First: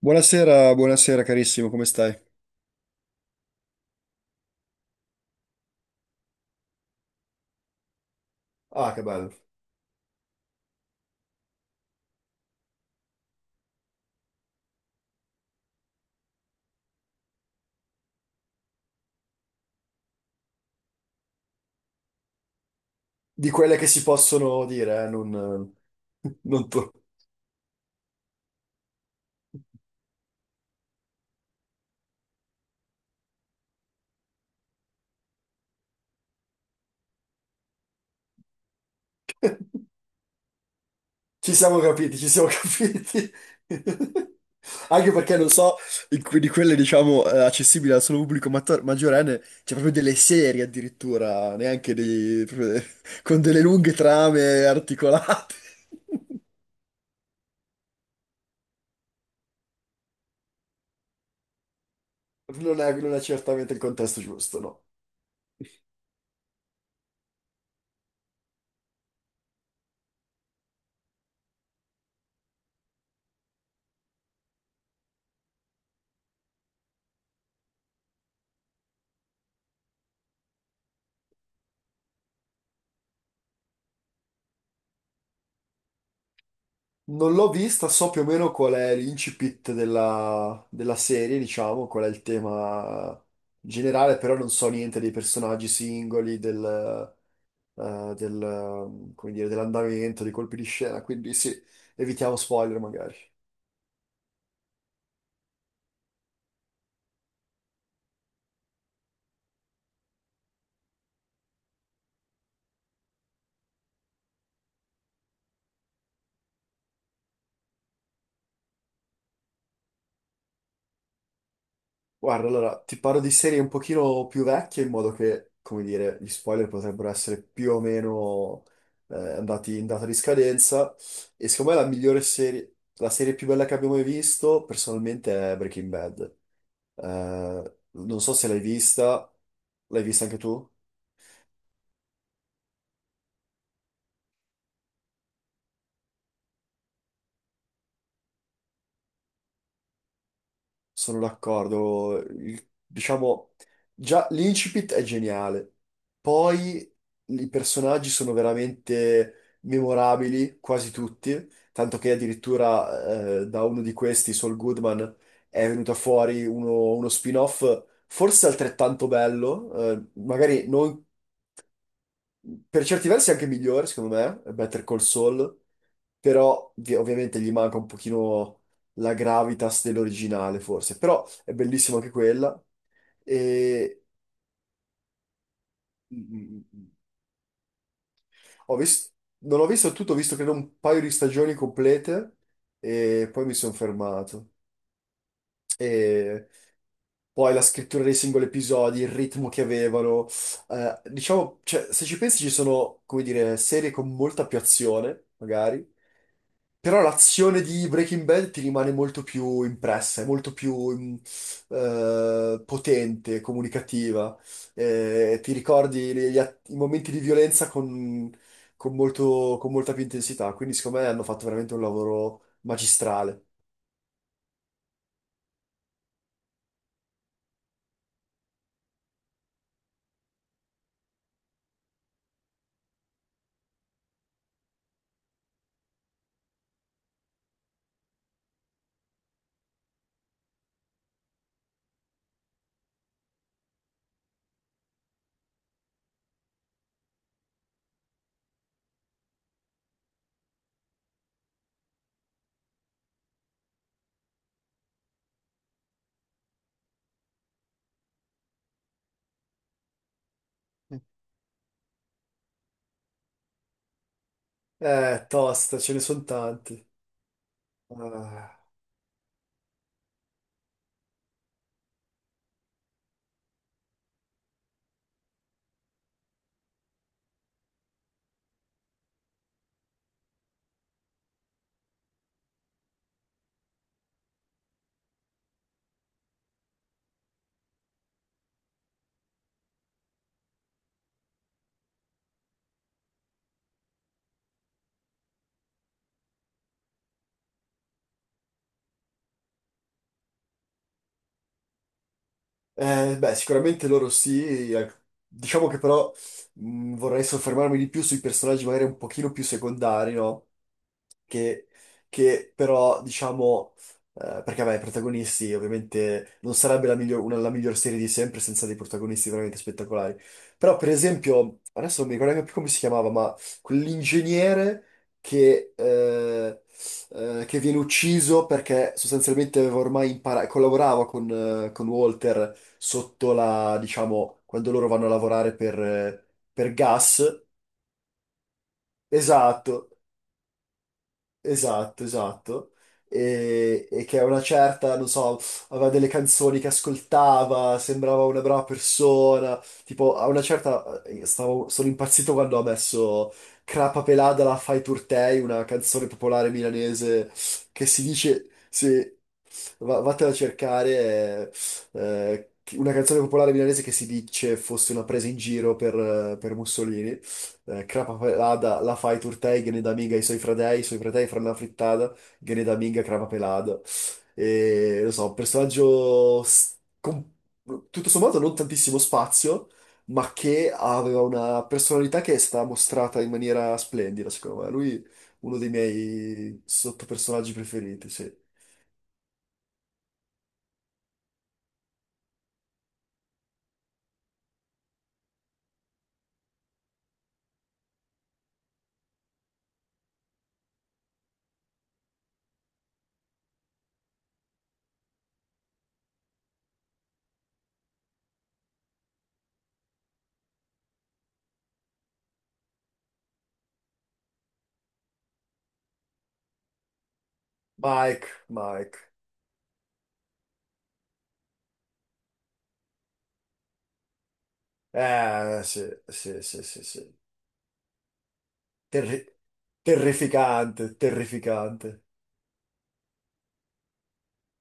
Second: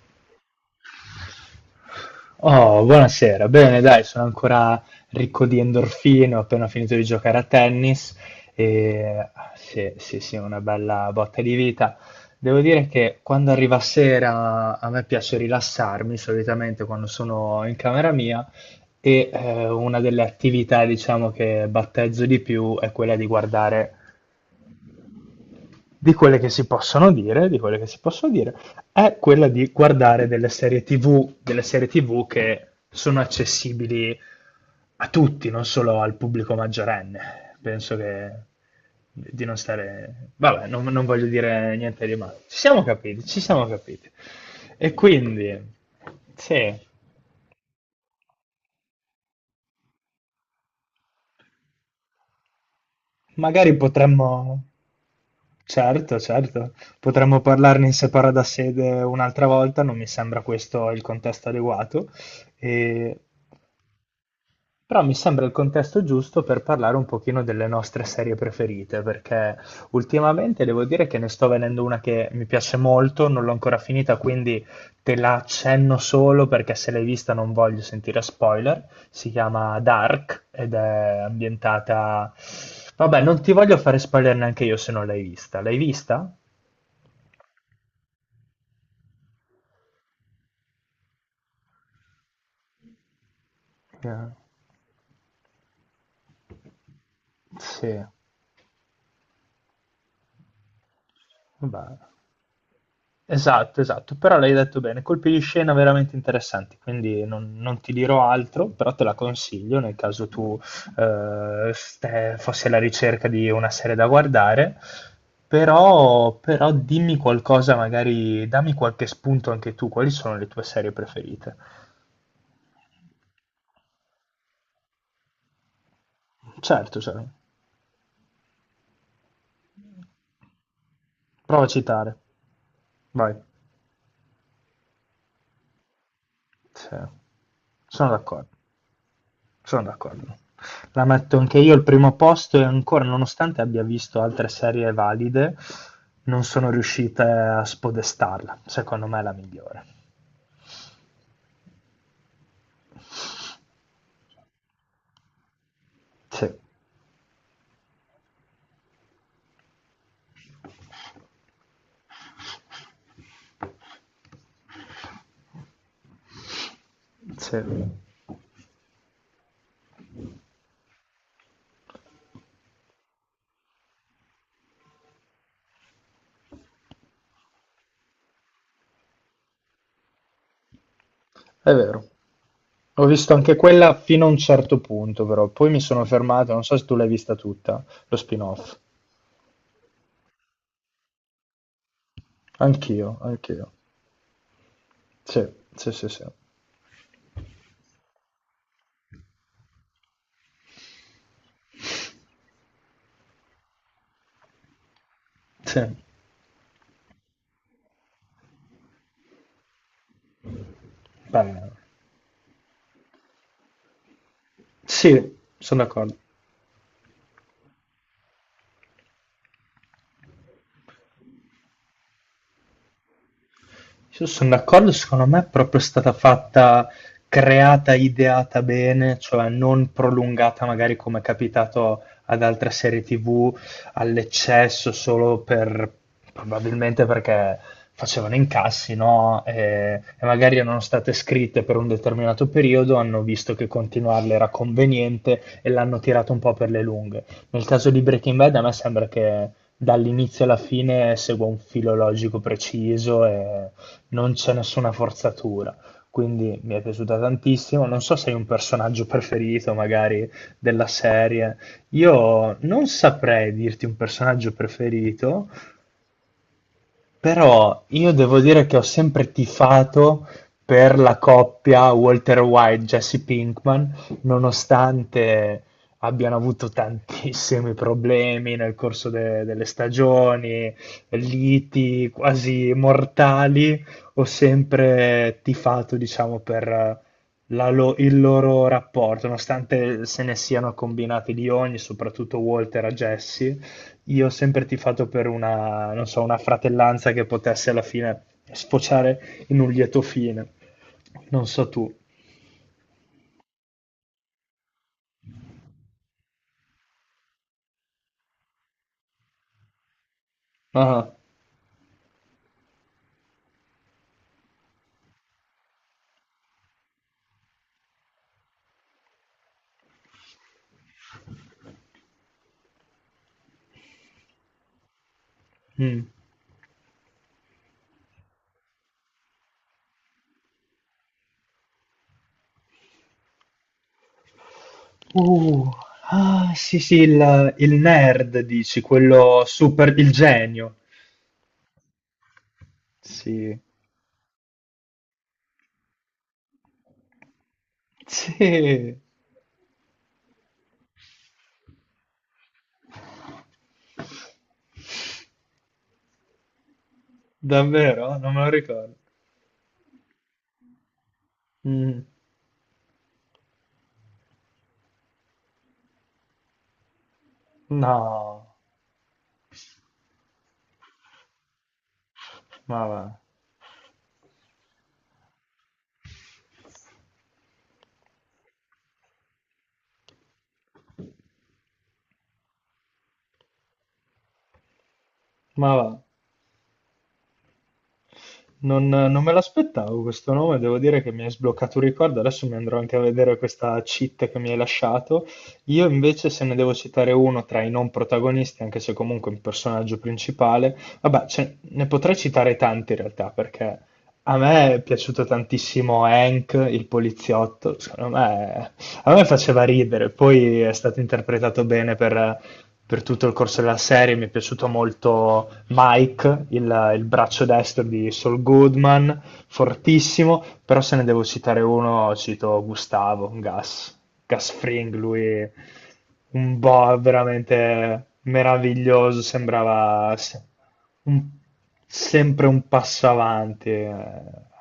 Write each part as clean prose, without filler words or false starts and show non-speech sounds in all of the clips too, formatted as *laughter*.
Buonasera, buonasera carissimo, come stai? Oh, buonasera. Bene, dai, sono ancora ricco di endorfine, ho appena finito di giocare a tennis Ah, che e bello. sì, sì, sì, una bella botta di vita. Devo dire che quando arriva sera a me piace rilassarmi, solitamente quando sono in camera mia, e una delle attività, diciamo, che battezzo di più è quella di Di quelle che guardare si possono dire, di quelle che si non tu. possono dire, di quelle che si possono dire, è quella di guardare delle serie TV, delle serie TV che sono accessibili a tutti, non solo al pubblico maggiorenne. Penso che di non stare. Vabbè, non voglio Ci dire siamo niente di capiti, ci male. siamo *laughs* Ci siamo capiti, capiti. ci siamo capiti. E Anche perché non quindi, so, di sì, quelle, diciamo, accessibili al solo pubblico maggiorenne, c'è proprio delle serie addirittura, neanche *laughs* con delle magari lunghe potremmo, trame articolate. certo, certo, potremmo parlarne in separata sede un'altra volta, non mi sembra questo il contesto adeguato. Non è, non E è certamente il contesto giusto, no. però mi sembra il contesto giusto per parlare un pochino delle nostre serie preferite, perché ultimamente devo dire che ne sto vedendo una che mi piace molto, non l'ho ancora finita, quindi te la accenno solo perché se l'hai vista non voglio sentire spoiler. Si chiama Dark ed è ambientata. Vabbè, non ti voglio fare spoiler neanche io se non l'hai vista. L'hai vista? Non l'ho vista, so più o meno qual è l'incipit della, della serie, diciamo, qual è il tema generale, Eh, però non so niente dei personaggi singoli, Sì, del, come dire, dell'andamento, dei colpi di scena, quindi sì, vabbè. evitiamo spoiler magari. Esatto, esatto, però l'hai detto bene, colpi di scena veramente interessanti, quindi non ti dirò altro, però te la consiglio nel caso tu fossi alla ricerca di una serie da guardare, però dimmi qualcosa, magari dammi qualche spunto anche tu, quali sono le tue serie preferite? Guarda, allora, ti parlo di serie un pochino più vecchie in modo che, come dire, gli spoiler Certo, potrebbero cioè, essere più o meno andati in data di scadenza. E prova a secondo me la citare, migliore serie, la serie vai, più bella che abbiamo mai visto, personalmente, è Breaking Bad. sì, sono Non so d'accordo. se l'hai vista, Sono l'hai vista d'accordo. anche tu? La metto anche io al primo posto e ancora, nonostante abbia visto altre serie valide, non sono riuscite a spodestarla. Secondo me è la migliore. Sono d'accordo. Diciamo, già l'incipit è geniale. Sì. Poi i personaggi sono veramente memorabili, quasi tutti, tanto che addirittura da uno di questi, Saul Goodman, è venuto fuori uno Sì, spin-off è forse altrettanto bello, magari non per certi versi è anche migliore, secondo me, Better Call Saul, però ovviamente gli manca un pochino la gravitas dell'originale, forse, però è bellissima vero. anche quella. Ho visto anche quella E fino a un certo punto, però poi mi sono fermato, non so se mm, tu l'hai vista tutta, lo ho spin-off. vis- Non ho visto tutto, ho visto credo un paio di stagioni complete Anch'io, e poi mi anch'io. sono fermato. Sì, sì, sì, sì. E poi la scrittura dei singoli episodi, il ritmo che avevano. Diciamo, cioè, se ci pensi ci sono, come dire, serie con molta più azione, Sì, magari, però l'azione di Breaking Bad ti rimane molto più impressa, è molto più beh, potente, comunicativa. sì, Ti sono ricordi d'accordo. I momenti di violenza con molta più intensità, quindi secondo me hanno fatto veramente un lavoro magistrale. Io sono d'accordo, secondo me è proprio stata fatta, creata, ideata bene, cioè non prolungata magari come è capitato ad altre serie TV all'eccesso solo per probabilmente perché facevano incassi, no? E magari erano state scritte per un determinato periodo, hanno visto che continuarle era conveniente e l'hanno tirato un po' per le lunghe. Nel caso di Breaking Bad a me sembra che dall'inizio alla fine segua un filo logico preciso e non c'è nessuna forzatura. Quindi mi è piaciuta tantissimo. Non so se hai un personaggio preferito, magari della serie. Io non saprei dirti un personaggio preferito, Tosta, ce ne sono tanti. però io devo Ah. dire che ho sempre tifato per la coppia Walter White-Jesse Pinkman, nonostante abbiano avuto tantissimi problemi nel corso delle stagioni, liti quasi mortali, ho sempre tifato, diciamo, per il loro rapporto, nonostante se ne siano combinati di ogni, soprattutto Walter a Jesse, io ho sempre tifato per una, non so, una fratellanza che potesse alla fine sfociare in un lieto fine. Non so tu. Beh, sicuramente loro sì. Diciamo che però vorrei soffermarmi di più sui personaggi magari un pochino più secondari, no? Ah, che, che però diciamo, Perché vabbè, i protagonisti ovviamente non sarebbe la miglior serie di sempre senza dei protagonisti veramente spettacolari, però per esempio, adesso non mi ricordo neanche più come si chiamava, ma quell'ingegnere che, mm. eh, che viene ucciso perché sostanzialmente aveva ormai imparato, collaborava con Walter sotto la, diciamo, quando loro vanno a lavorare Uh, ah, per sì, sì, gas. Il nerd, dici, quello Esatto. super, il genio. Esatto, esatto. Sì. E che a una certa, non so, aveva delle canzoni che ascoltava, sembrava Sì, una brava persona. Tipo, a una certa, sono impazzito quando ha messo Crapa Pelada la Fai Turtei, una canzone popolare milanese che si davvero? Non me dice, lo ricordo. sì, vattene a cercare Mm, una canzone popolare milanese che si dice fosse una presa in giro per Mussolini. Crapa no, pelada, la fai turtei, gene da minga i suoi fratei fra una frittata, gene da ma minga va. crapa pelada. E, lo so, un con tutto sommato non tantissimo spazio, ma che aveva una personalità che è stata mostrata in maniera splendida, secondo me. Lui uno dei Ma va. miei sottopersonaggi preferiti, sì. Non me l'aspettavo questo nome, devo dire che mi hai sbloccato un ricordo, adesso mi andrò anche a vedere questa cheat che mi hai lasciato. Io invece se ne devo citare uno tra i non protagonisti, anche se comunque un personaggio principale, vabbè, ne potrei citare tanti in realtà, perché a me è piaciuto tantissimo Hank, il poliziotto, secondo me, a me faceva ridere, poi è stato interpretato bene per tutto il corso della serie. Mi è piaciuto molto Mike, il braccio destro di Mike, Saul Mike. Goodman, fortissimo, però se ne devo citare uno, cito Gustavo, Gas, Gas Fring, lui Sì, sì, un sì, sì, boh sì. veramente meraviglioso, Terri- sembrava se- terrificante, un- terrificante. sempre un passo avanti.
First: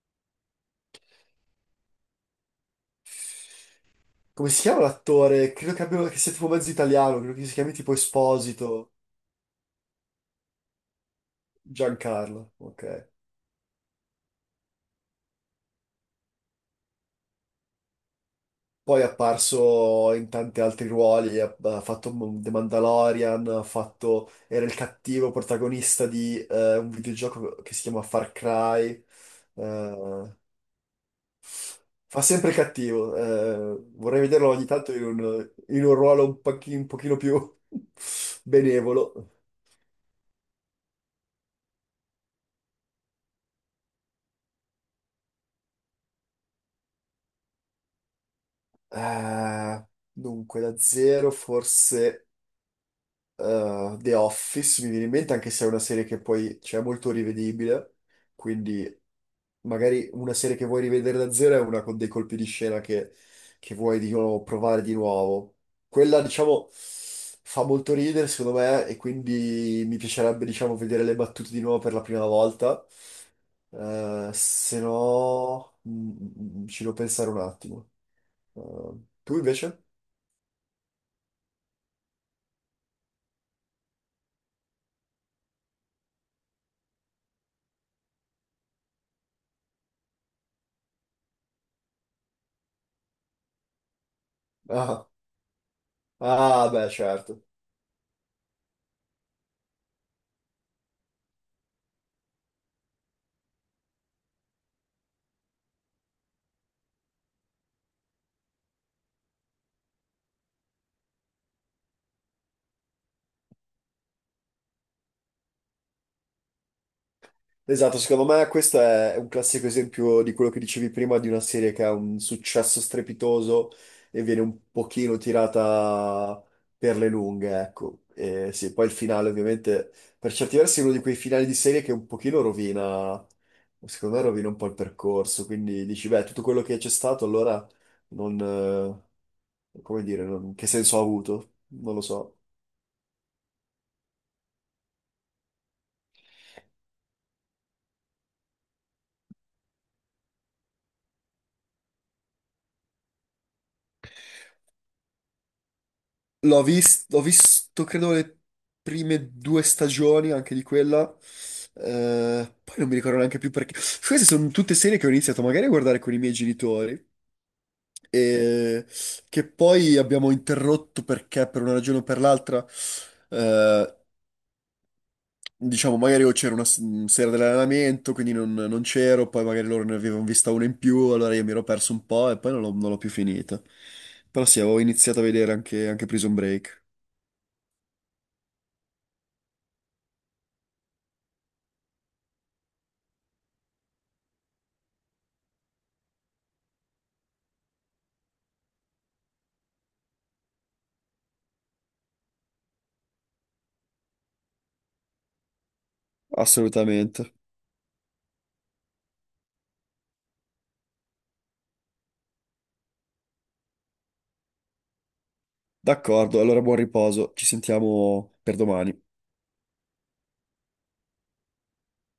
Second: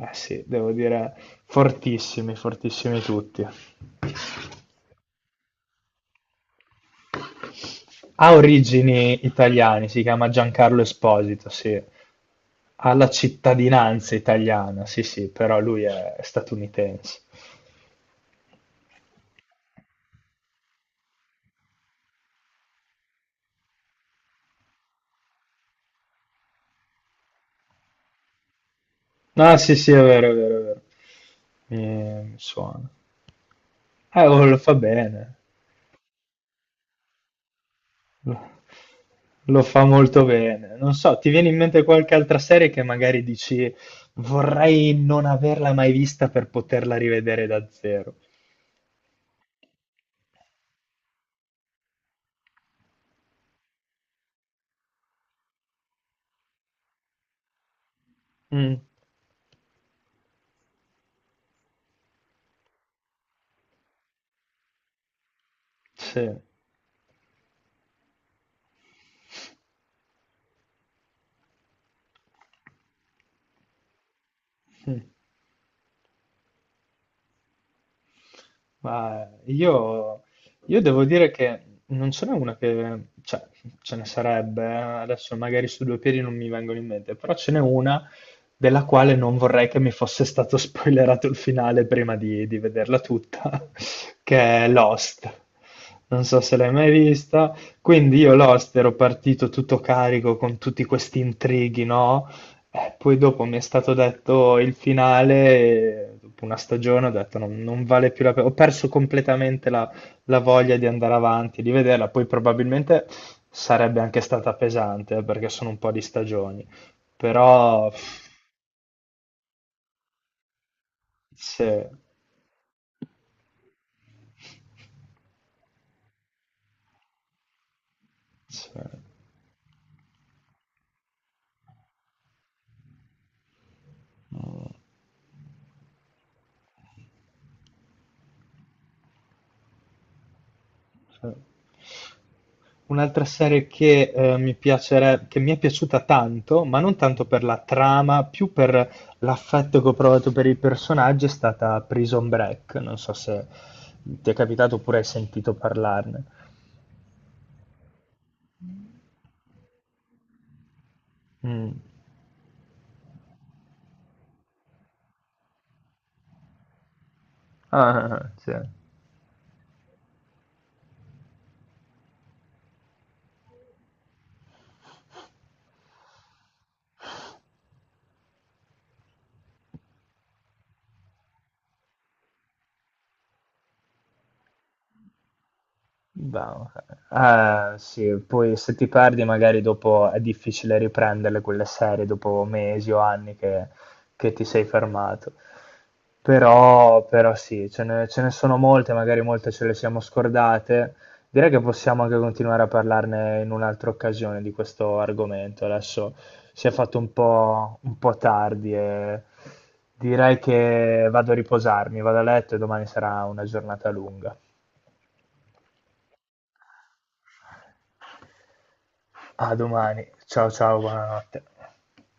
Eh sì, devo dire, fortissimi, fortissimi tutti. Come si chiama l'attore? Credo che abbia, che sia tipo mezzo italiano, credo che si chiami tipo Ha Esposito, origini italiane, si chiama Giancarlo Esposito, sì. Giancarlo, ok. Ha la cittadinanza italiana, sì, sì, però lui è statunitense. Poi è apparso in tanti altri ruoli, ha, ha fatto The Mandalorian, ha fatto, era il cattivo protagonista di un videogioco che si chiama Far Cry. No, sì, sì, è vero, Eh, è vero, è vero. Fa Mi sempre suona. cattivo, vorrei Oh, vederlo lo ogni fa tanto bene. In un ruolo un pochino più *laughs* Lo benevolo. lo fa molto bene. Non so, ti viene in mente qualche altra serie che magari dici vorrei non averla mai vista per poterla rivedere da zero? Eh, dunque, da zero forse The Office mi viene in mente, anche se è una serie che poi cioè, è molto rivedibile, Mm, quindi magari una serie che vuoi rivedere da zero è una con dei colpi di scena che vuoi di nuovo provare di nuovo. Quella, sì. diciamo, fa molto ridere, secondo me, e quindi mi piacerebbe, diciamo, vedere le battute di nuovo per la prima volta. Se Mm. no, ci devo pensare un attimo. Eh, Ma tu invece? io, io devo dire che non ce n'è una che, cioè, ce ne sarebbe, adesso magari su due piedi non mi vengono in mente, però ce n'è una della quale non vorrei che mi fosse stato *laughs* spoilerato il finale prima di vederla tutta, *laughs* che è Ah, Lost. Non so se ah, l'hai beh, mai certo. vista. Quindi io Lost ero partito tutto carico con tutti questi intrighi, no? Poi dopo mi è stato detto il finale, e dopo una stagione ho detto non vale più la pena, ho perso completamente la voglia di andare avanti, di vederla, poi probabilmente sarebbe anche stata pesante perché sono un po' di stagioni, però Esatto, secondo me questo è un classico esempio di quello che dicevi prima di una serie che se, ha un successo strepitoso e viene un pochino tirata per le lunghe, ecco. E sì, poi il se- finale ovviamente per certi versi è uno di quei finali di serie che un pochino rovina, secondo me rovina un po' mm. il percorso, quindi dici, beh, tutto quello che c'è stato allora non, come dire, che senso ha Cioè, avuto? Non lo so. un'altra serie che, che mi è piaciuta tanto, ma non tanto per la trama, più per l'affetto che ho provato per i personaggi, è stata Prison Break. Non so se ti è capitato oppure hai sentito parlarne. Ho visto, credo, le prime due stagioni anche di quella. Mm. Poi non mi ricordo neanche più perché. Queste sono tutte serie che ho iniziato magari a guardare con i miei genitori Ah, ah, ah, sì. e che poi abbiamo interrotto perché per una ragione o per l'altra, eh, diciamo, magari o c'era sera dell'allenamento, quindi non, non c'ero, poi magari loro ne avevano vista una in più, allora io mi ero perso un po' e poi non l'ho più finita. Però sì, avevo iniziato a vedere anche Prison Bah, Break. ah, sì, poi se ti perdi magari dopo è difficile riprenderle quelle serie dopo mesi o anni che ti sei fermato. Però sì, ce ne sono molte, magari molte ce le siamo scordate. Direi che possiamo anche continuare a parlarne in un'altra occasione di questo argomento. Adesso si è fatto Assolutamente. Un po' tardi e direi che vado a riposarmi, vado a letto e domani sarà una giornata lunga. D'accordo, allora buon riposo, ci sentiamo per domani. A domani. Ciao ciao, buonanotte.